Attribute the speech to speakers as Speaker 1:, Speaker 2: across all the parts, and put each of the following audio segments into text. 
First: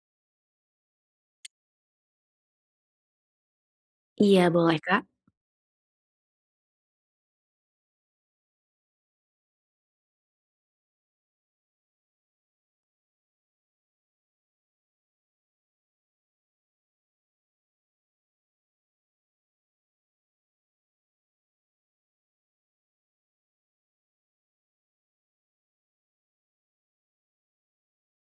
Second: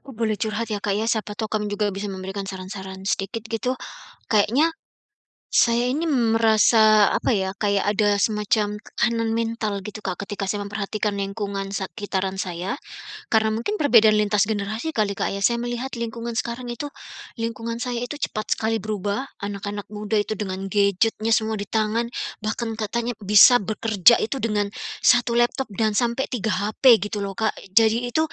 Speaker 1: Aku boleh curhat ya, Kak, ya, siapa tahu kamu juga bisa memberikan saran-saran sedikit gitu.
Speaker 2: Iya,
Speaker 1: Kayaknya
Speaker 2: boleh, Kak.
Speaker 1: saya ini merasa apa ya, kayak ada semacam tekanan mental gitu, Kak, ketika saya memperhatikan lingkungan sekitaran saya. Karena mungkin perbedaan lintas generasi kali, Kak, ya. Saya melihat lingkungan sekarang itu, lingkungan saya itu cepat sekali berubah. Anak-anak muda itu dengan gadgetnya semua di tangan, bahkan katanya bisa bekerja itu dengan satu laptop dan sampai tiga HP gitu loh, Kak. Jadi itu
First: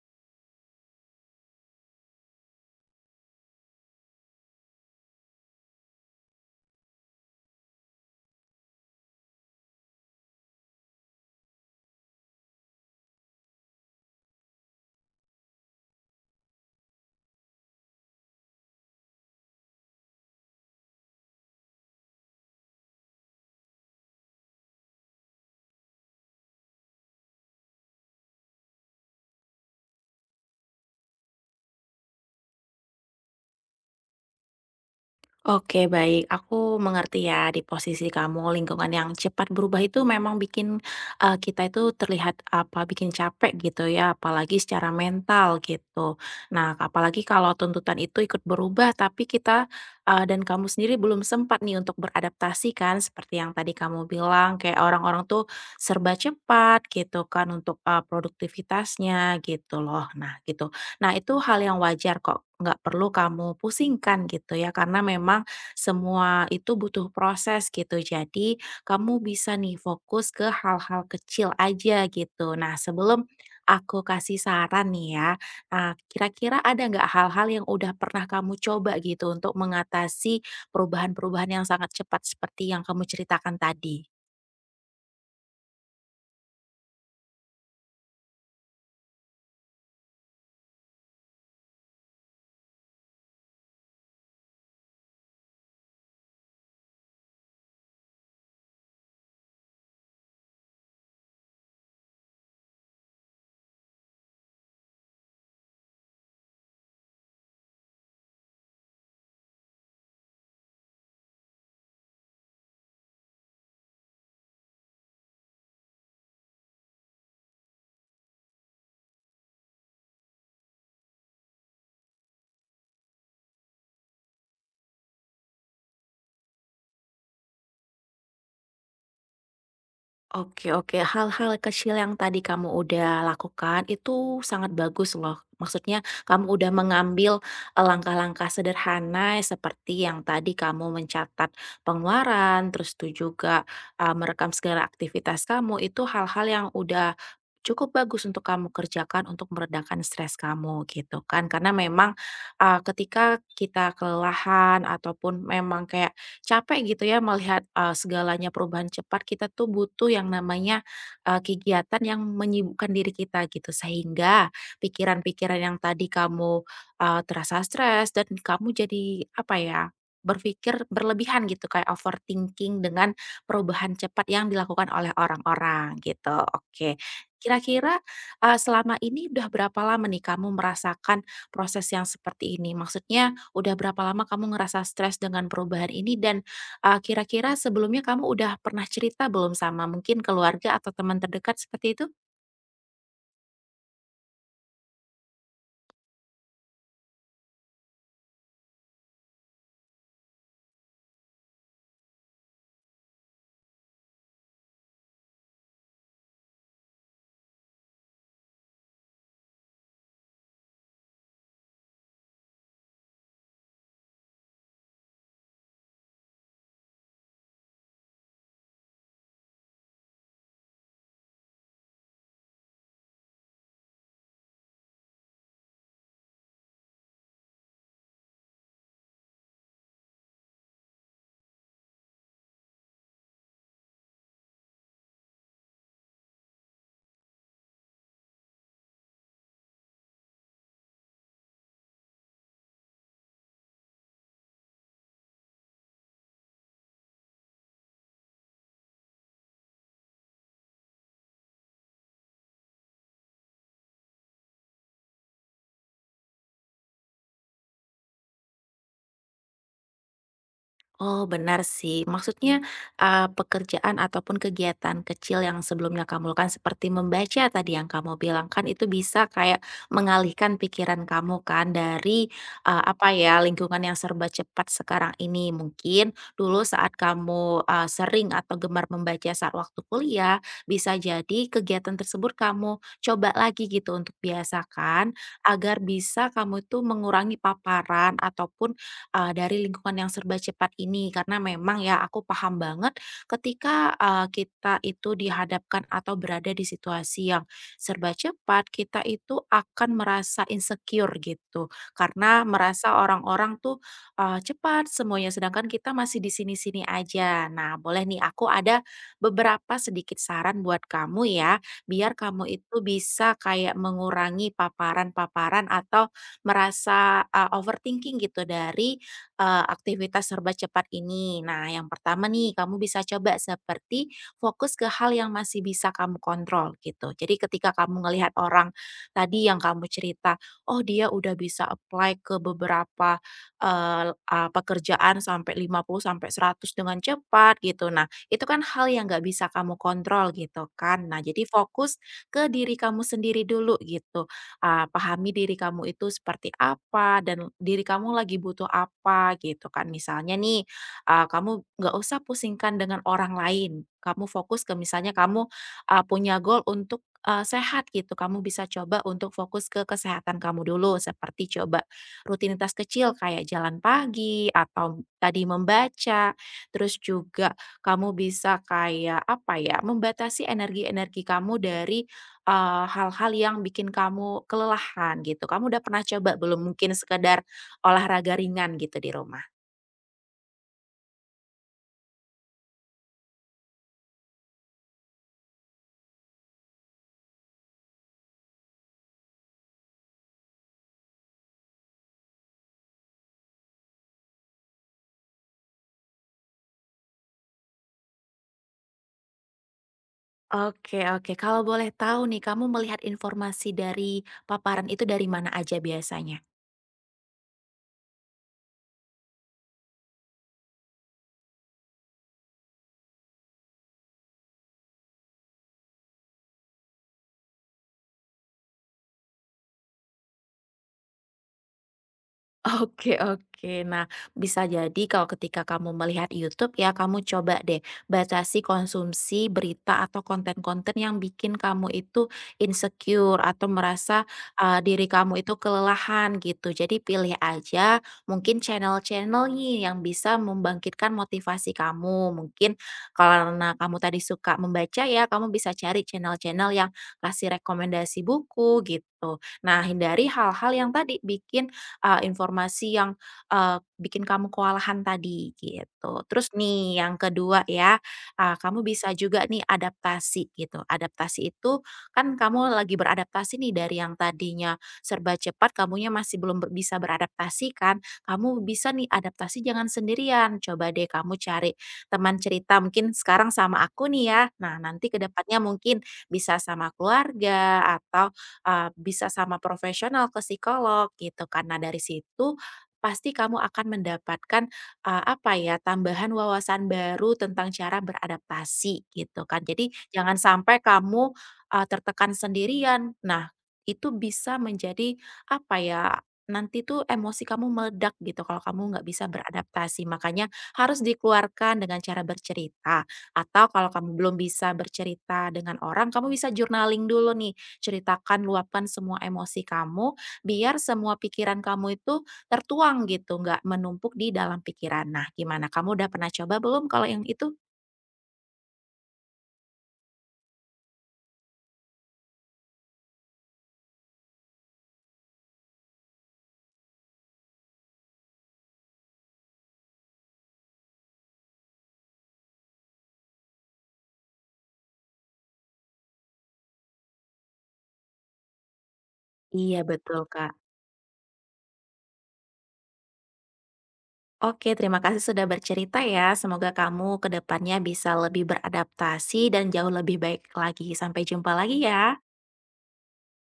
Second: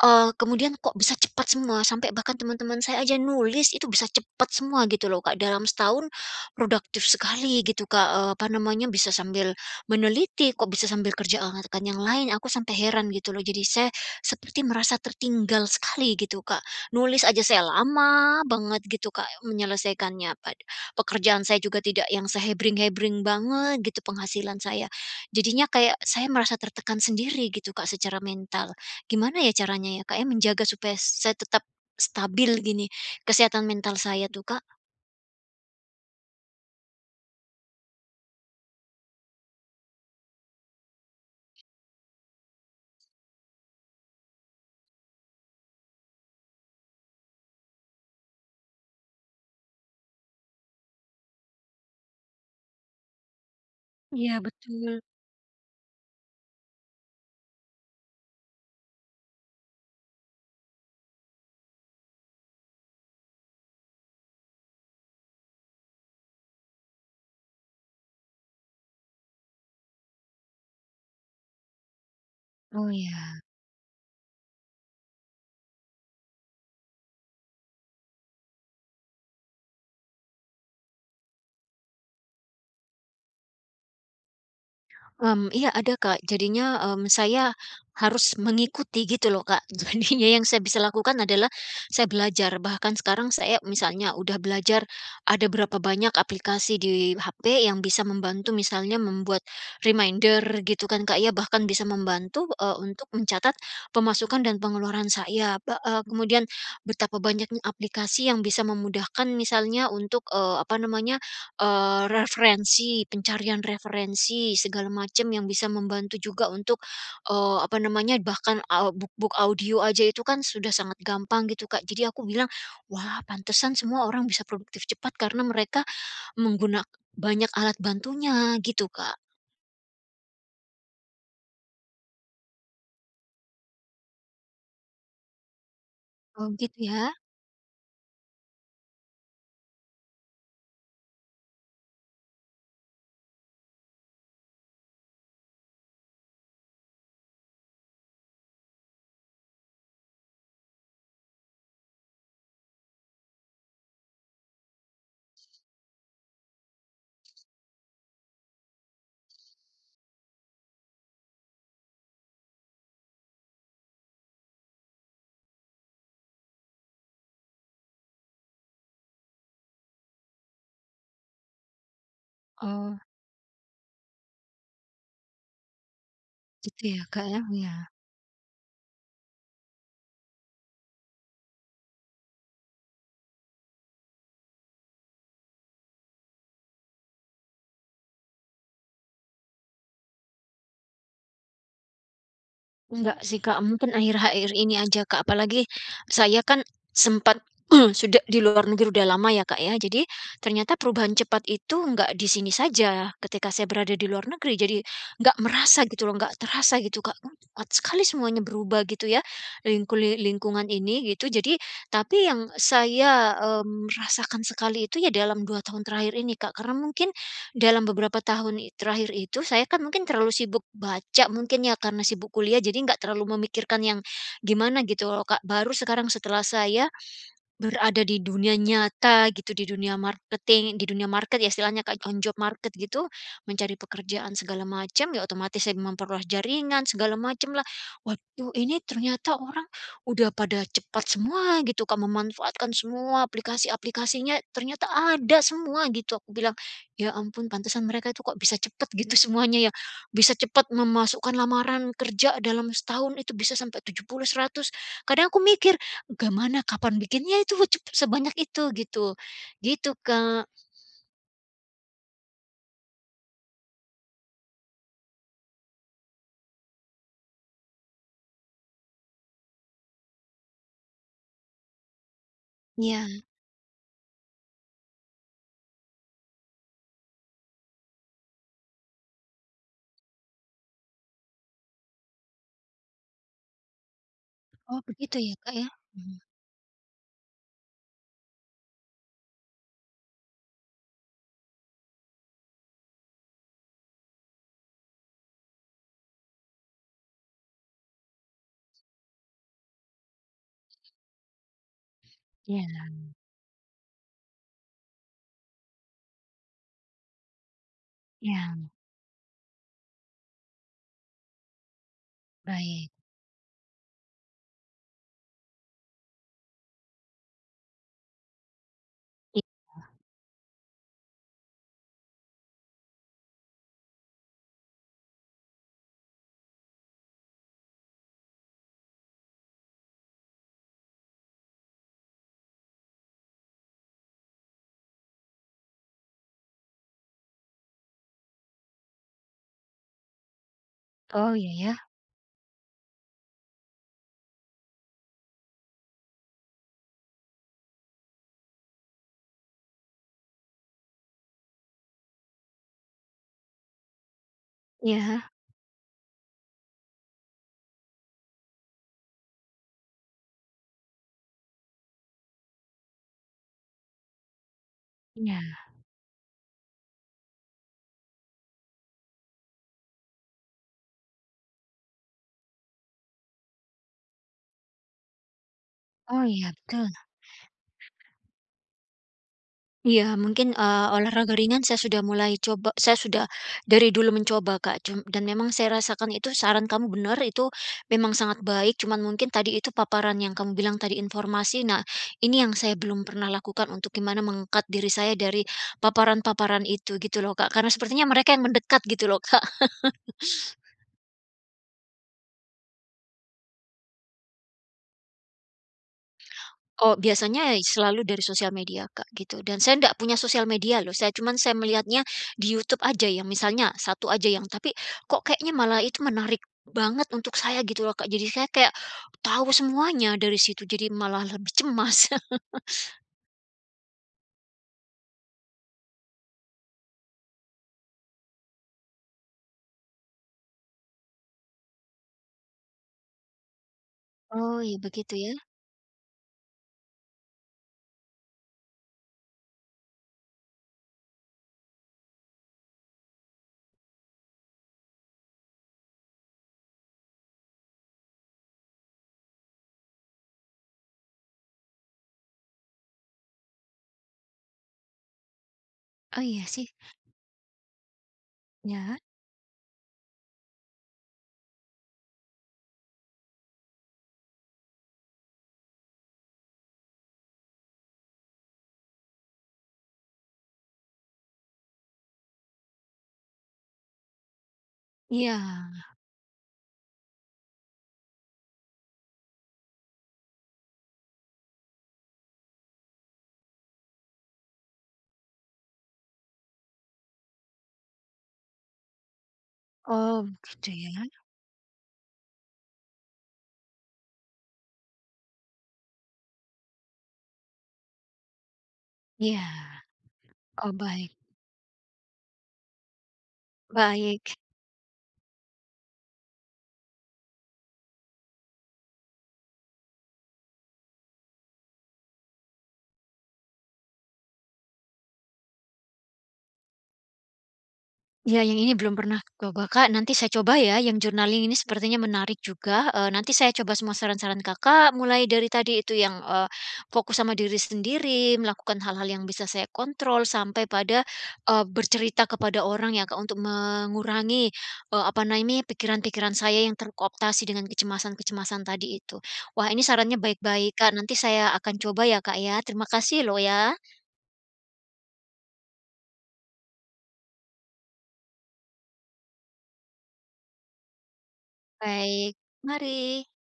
Speaker 1: kemudian kok bisa cepat semua, sampai bahkan teman-teman saya aja nulis itu bisa cepat semua gitu loh, Kak. Dalam setahun produktif sekali gitu, Kak, apa namanya, bisa sambil meneliti, kok bisa sambil kerja kan yang lain, aku sampai heran gitu loh. Jadi saya seperti merasa tertinggal sekali gitu, Kak. Nulis aja saya lama banget gitu, Kak, menyelesaikannya. Pekerjaan saya juga tidak yang sehebring-hebring banget gitu penghasilan saya. Jadinya kayak saya merasa tertekan sendiri gitu, Kak, secara mental. Gimana ya caranya ya, Kak, ya, menjaga supaya saya tetap stabil gini, kesehatan mental saya tuh, Kak?
Speaker 2: Oke, baik. Aku mengerti ya, di posisi kamu, lingkungan yang cepat berubah itu memang bikin kita itu terlihat apa bikin capek gitu ya, apalagi secara mental gitu. Nah, apalagi kalau tuntutan itu ikut berubah, tapi dan kamu sendiri belum sempat nih untuk beradaptasi kan, seperti yang tadi kamu
Speaker 1: Iya,
Speaker 2: bilang, kayak
Speaker 1: betul.
Speaker 2: orang-orang tuh serba cepat gitu kan untuk produktivitasnya gitu loh. Nah, gitu. Nah, itu hal yang wajar kok, nggak perlu kamu pusingkan gitu ya, karena memang semua itu butuh proses gitu. Jadi, kamu bisa nih fokus ke hal-hal kecil aja gitu. Nah,
Speaker 1: Oh,
Speaker 2: sebelum
Speaker 1: ya.
Speaker 2: aku kasih saran nih ya, nah, kira-kira ada nggak hal-hal yang udah pernah kamu coba gitu untuk mengatasi perubahan-perubahan yang sangat cepat seperti yang kamu ceritakan tadi?
Speaker 1: Iya, ada, Kak, jadinya, saya harus mengikuti gitu loh, Kak. Jadinya yang saya bisa lakukan adalah saya belajar, bahkan sekarang saya misalnya udah belajar ada berapa banyak aplikasi di HP yang bisa membantu misalnya membuat reminder gitu kan, Kak, ya, bahkan bisa membantu, untuk mencatat pemasukan dan pengeluaran saya. Kemudian betapa banyaknya aplikasi yang bisa memudahkan misalnya untuk, apa namanya, referensi, pencarian referensi, segala macam yang bisa membantu juga untuk, apa namanya, bahkan, book-book audio aja itu kan sudah sangat gampang gitu, Kak. Jadi aku bilang, "Wah, pantesan semua orang bisa produktif cepat karena mereka menggunakan banyak alat bantunya," gitu, Kak.
Speaker 2: Oke oke, hal-hal kecil yang tadi kamu udah lakukan itu sangat bagus loh. Maksudnya
Speaker 1: Oh,
Speaker 2: kamu udah
Speaker 1: gitu ya?
Speaker 2: mengambil langkah-langkah sederhana seperti yang tadi kamu mencatat pengeluaran, terus itu juga merekam segala aktivitas kamu. Itu hal-hal yang udah cukup bagus untuk kamu kerjakan untuk meredakan stres kamu gitu kan. Karena memang ketika kita kelelahan ataupun memang kayak capek gitu ya melihat, segalanya perubahan cepat, kita tuh butuh yang namanya, kegiatan yang menyibukkan diri kita gitu. Sehingga pikiran-pikiran yang tadi kamu, terasa stres dan kamu jadi apa ya, berpikir berlebihan gitu kayak overthinking
Speaker 1: Oh,
Speaker 2: dengan perubahan cepat yang dilakukan oleh orang-orang gitu.
Speaker 1: gitu ya,
Speaker 2: Oke,
Speaker 1: Kak, ya? Iya.
Speaker 2: kira-kira, selama ini udah berapa lama nih kamu merasakan proses yang seperti ini? Maksudnya udah berapa lama kamu ngerasa stres dengan perubahan ini? Dan, kira-kira sebelumnya kamu udah pernah cerita belum sama mungkin keluarga atau teman terdekat seperti itu?
Speaker 1: Enggak sih, Kak, mungkin akhir-akhir ini aja, Kak, apalagi saya kan sempat sudah di luar negeri udah lama ya, Kak, ya. Jadi ternyata perubahan cepat itu enggak di sini saja ketika saya berada di luar negeri. Jadi enggak merasa gitu loh, enggak terasa gitu, Kak. Cepat sekali semuanya berubah gitu ya, lingkungan ini gitu. Jadi tapi yang saya, rasakan sekali itu ya dalam 2 tahun terakhir ini, Kak, karena mungkin dalam beberapa tahun terakhir itu saya kan mungkin terlalu sibuk baca mungkin ya, karena sibuk kuliah jadi nggak terlalu memikirkan yang gimana gitu loh, Kak. Baru sekarang setelah saya berada di dunia nyata gitu, di dunia marketing di dunia market ya istilahnya, Kak, on job market gitu, mencari pekerjaan segala macam, ya otomatis saya memperluas jaringan segala macam lah. Waduh, ini ternyata orang udah pada cepat semua gitu, Kak, memanfaatkan semua aplikasi-aplikasinya, ternyata ada semua gitu. Aku bilang, "Ya ampun, pantesan mereka itu kok bisa cepat gitu semuanya ya, bisa cepat memasukkan lamaran kerja dalam setahun itu bisa sampai 70-100. Kadang aku mikir, gimana kapan bikinnya itu sebanyak itu gitu. Gitu, Kak."
Speaker 2: Oh, benar sih. Maksudnya, pekerjaan ataupun kegiatan kecil yang sebelumnya kamu lakukan seperti membaca tadi yang kamu bilang kan itu bisa kayak mengalihkan pikiran kamu kan dari, apa
Speaker 1: Iya.
Speaker 2: ya, lingkungan yang serba cepat sekarang ini. Mungkin dulu saat kamu, sering atau gemar membaca saat waktu kuliah, bisa jadi kegiatan tersebut kamu coba lagi gitu untuk
Speaker 1: Oh, begitu
Speaker 2: biasakan
Speaker 1: ya, Kak, ya?
Speaker 2: agar
Speaker 1: Mhm.
Speaker 2: bisa kamu tuh mengurangi paparan ataupun dari lingkungan yang serba cepat ini. Karena memang ya aku paham banget ketika, kita itu dihadapkan atau berada di situasi yang serba cepat, kita itu akan merasa insecure gitu. Karena
Speaker 1: Iya,
Speaker 2: merasa orang-orang tuh, cepat semuanya, sedangkan kita masih di sini-sini aja. Nah, boleh nih aku
Speaker 1: iya,
Speaker 2: ada beberapa sedikit saran buat kamu ya, biar kamu itu
Speaker 1: baik.
Speaker 2: bisa kayak mengurangi paparan-paparan atau merasa, overthinking gitu dari
Speaker 1: I
Speaker 2: aktivitas serba cepat ini. Nah, yang pertama nih, kamu bisa coba seperti fokus ke hal yang masih bisa kamu kontrol gitu. Jadi ketika kamu ngelihat orang tadi yang kamu cerita, "Oh, dia udah bisa apply ke beberapa, eee, eee, pekerjaan sampai 50 sampai 100 dengan cepat," gitu. Nah, itu kan hal yang nggak bisa kamu kontrol gitu kan. Nah,
Speaker 1: oh,
Speaker 2: jadi
Speaker 1: iya ya.
Speaker 2: fokus ke diri kamu sendiri dulu gitu ah, pahami diri kamu itu seperti apa dan diri kamu lagi butuh apa gitu kan. Misalnya nih, ah, kamu nggak usah pusingkan dengan orang lain. Kamu fokus ke misalnya
Speaker 1: Iya.
Speaker 2: kamu ah, punya goal untuk sehat gitu. Kamu bisa coba untuk fokus ke kesehatan kamu dulu, seperti coba rutinitas kecil kayak jalan pagi atau tadi
Speaker 1: Iya.
Speaker 2: membaca. Terus juga kamu bisa kayak apa ya, membatasi energi-energi kamu dari hal-hal yang bikin kamu kelelahan gitu, kamu udah pernah
Speaker 1: Oh,
Speaker 2: coba
Speaker 1: iya
Speaker 2: belum?
Speaker 1: betul.
Speaker 2: Mungkin sekedar olahraga ringan gitu di rumah?
Speaker 1: Iya, mungkin, olahraga ringan saya sudah mulai coba, saya sudah dari dulu mencoba, Kak, dan memang saya rasakan itu saran kamu benar, itu memang sangat baik, cuman mungkin tadi itu paparan yang kamu bilang tadi informasi, nah ini yang saya belum pernah lakukan untuk gimana mengangkat diri saya dari paparan-paparan itu gitu loh, Kak, karena sepertinya mereka yang mendekat gitu loh, Kak.
Speaker 2: Oke oke, kalau boleh tahu nih, kamu melihat informasi dari paparan itu dari mana aja biasanya?
Speaker 1: Oh, biasanya selalu dari sosial media, Kak, gitu. Dan saya ndak punya sosial media loh, saya cuman saya melihatnya di YouTube aja yang misalnya satu aja yang tapi kok kayaknya malah itu menarik banget untuk saya gitu loh, Kak. Jadi saya kayak tahu semuanya dari situ, jadi malah lebih cemas.
Speaker 2: Oke oke. Nah, bisa jadi kalau ketika kamu melihat YouTube ya, kamu coba deh batasi konsumsi berita atau konten-konten yang bikin kamu itu insecure atau merasa,
Speaker 1: Oh, ya
Speaker 2: eee, diri
Speaker 1: begitu ya.
Speaker 2: kamu itu kelelahan gitu. Jadi pilih aja mungkin channel-channel nih yang bisa membangkitkan motivasi kamu. Mungkin karena kamu tadi suka membaca ya, kamu bisa cari channel-channel yang kasih rekomendasi buku gitu. Nah, hindari hal-hal yang tadi bikin informasi yang bikin kamu kewalahan tadi,
Speaker 1: Oh,
Speaker 2: gitu.
Speaker 1: iya
Speaker 2: Terus
Speaker 1: sih.
Speaker 2: nih yang kedua ya, kamu
Speaker 1: Ya.
Speaker 2: bisa juga nih adaptasi gitu. Adaptasi itu kan kamu lagi beradaptasi nih dari yang tadinya serba cepat, kamunya masih belum bisa beradaptasi kan, kamu bisa nih adaptasi jangan sendirian. Coba deh kamu cari teman cerita mungkin sekarang sama aku nih ya, nah nanti ke
Speaker 1: Iya.
Speaker 2: depannya mungkin bisa sama keluarga atau bisa sama profesional ke psikolog gitu karena dari situ pasti kamu akan mendapatkan, apa ya, tambahan wawasan baru tentang cara beradaptasi gitu kan. Jadi
Speaker 1: Oh,
Speaker 2: jangan
Speaker 1: gitu
Speaker 2: sampai
Speaker 1: ya.
Speaker 2: kamu, tertekan sendirian. Nah itu bisa menjadi apa ya, nanti tuh emosi kamu meledak gitu kalau kamu nggak bisa
Speaker 1: Iya.
Speaker 2: beradaptasi. Makanya
Speaker 1: Oh,
Speaker 2: harus
Speaker 1: baik.
Speaker 2: dikeluarkan dengan cara bercerita atau kalau kamu
Speaker 1: Baik.
Speaker 2: belum bisa bercerita dengan orang, kamu bisa journaling dulu nih ceritakan, luapkan semua emosi kamu, biar semua pikiran kamu itu tertuang gitu, nggak menumpuk di dalam pikiran. Nah, gimana? Kamu udah pernah coba belum kalau yang itu?
Speaker 1: Ya, yang ini belum pernah coba, Kak. Nanti saya coba ya, yang journaling ini sepertinya menarik juga. Nanti saya coba semua saran-saran Kakak, mulai dari tadi itu yang, fokus sama diri sendiri, melakukan hal-hal yang bisa saya kontrol, sampai pada, bercerita kepada orang ya, Kak, untuk mengurangi, apa namanya, pikiran-pikiran saya yang terkooptasi dengan kecemasan-kecemasan tadi itu. Wah, ini
Speaker 2: Iya,
Speaker 1: sarannya
Speaker 2: betul, Kak.
Speaker 1: baik-baik, Kak. Nanti saya akan coba ya, Kak, ya. Terima kasih loh ya.
Speaker 2: Oke, terima kasih sudah bercerita ya. Semoga kamu ke depannya bisa lebih beradaptasi dan jauh lebih baik lagi. Sampai jumpa lagi ya.
Speaker 1: Baik, mari.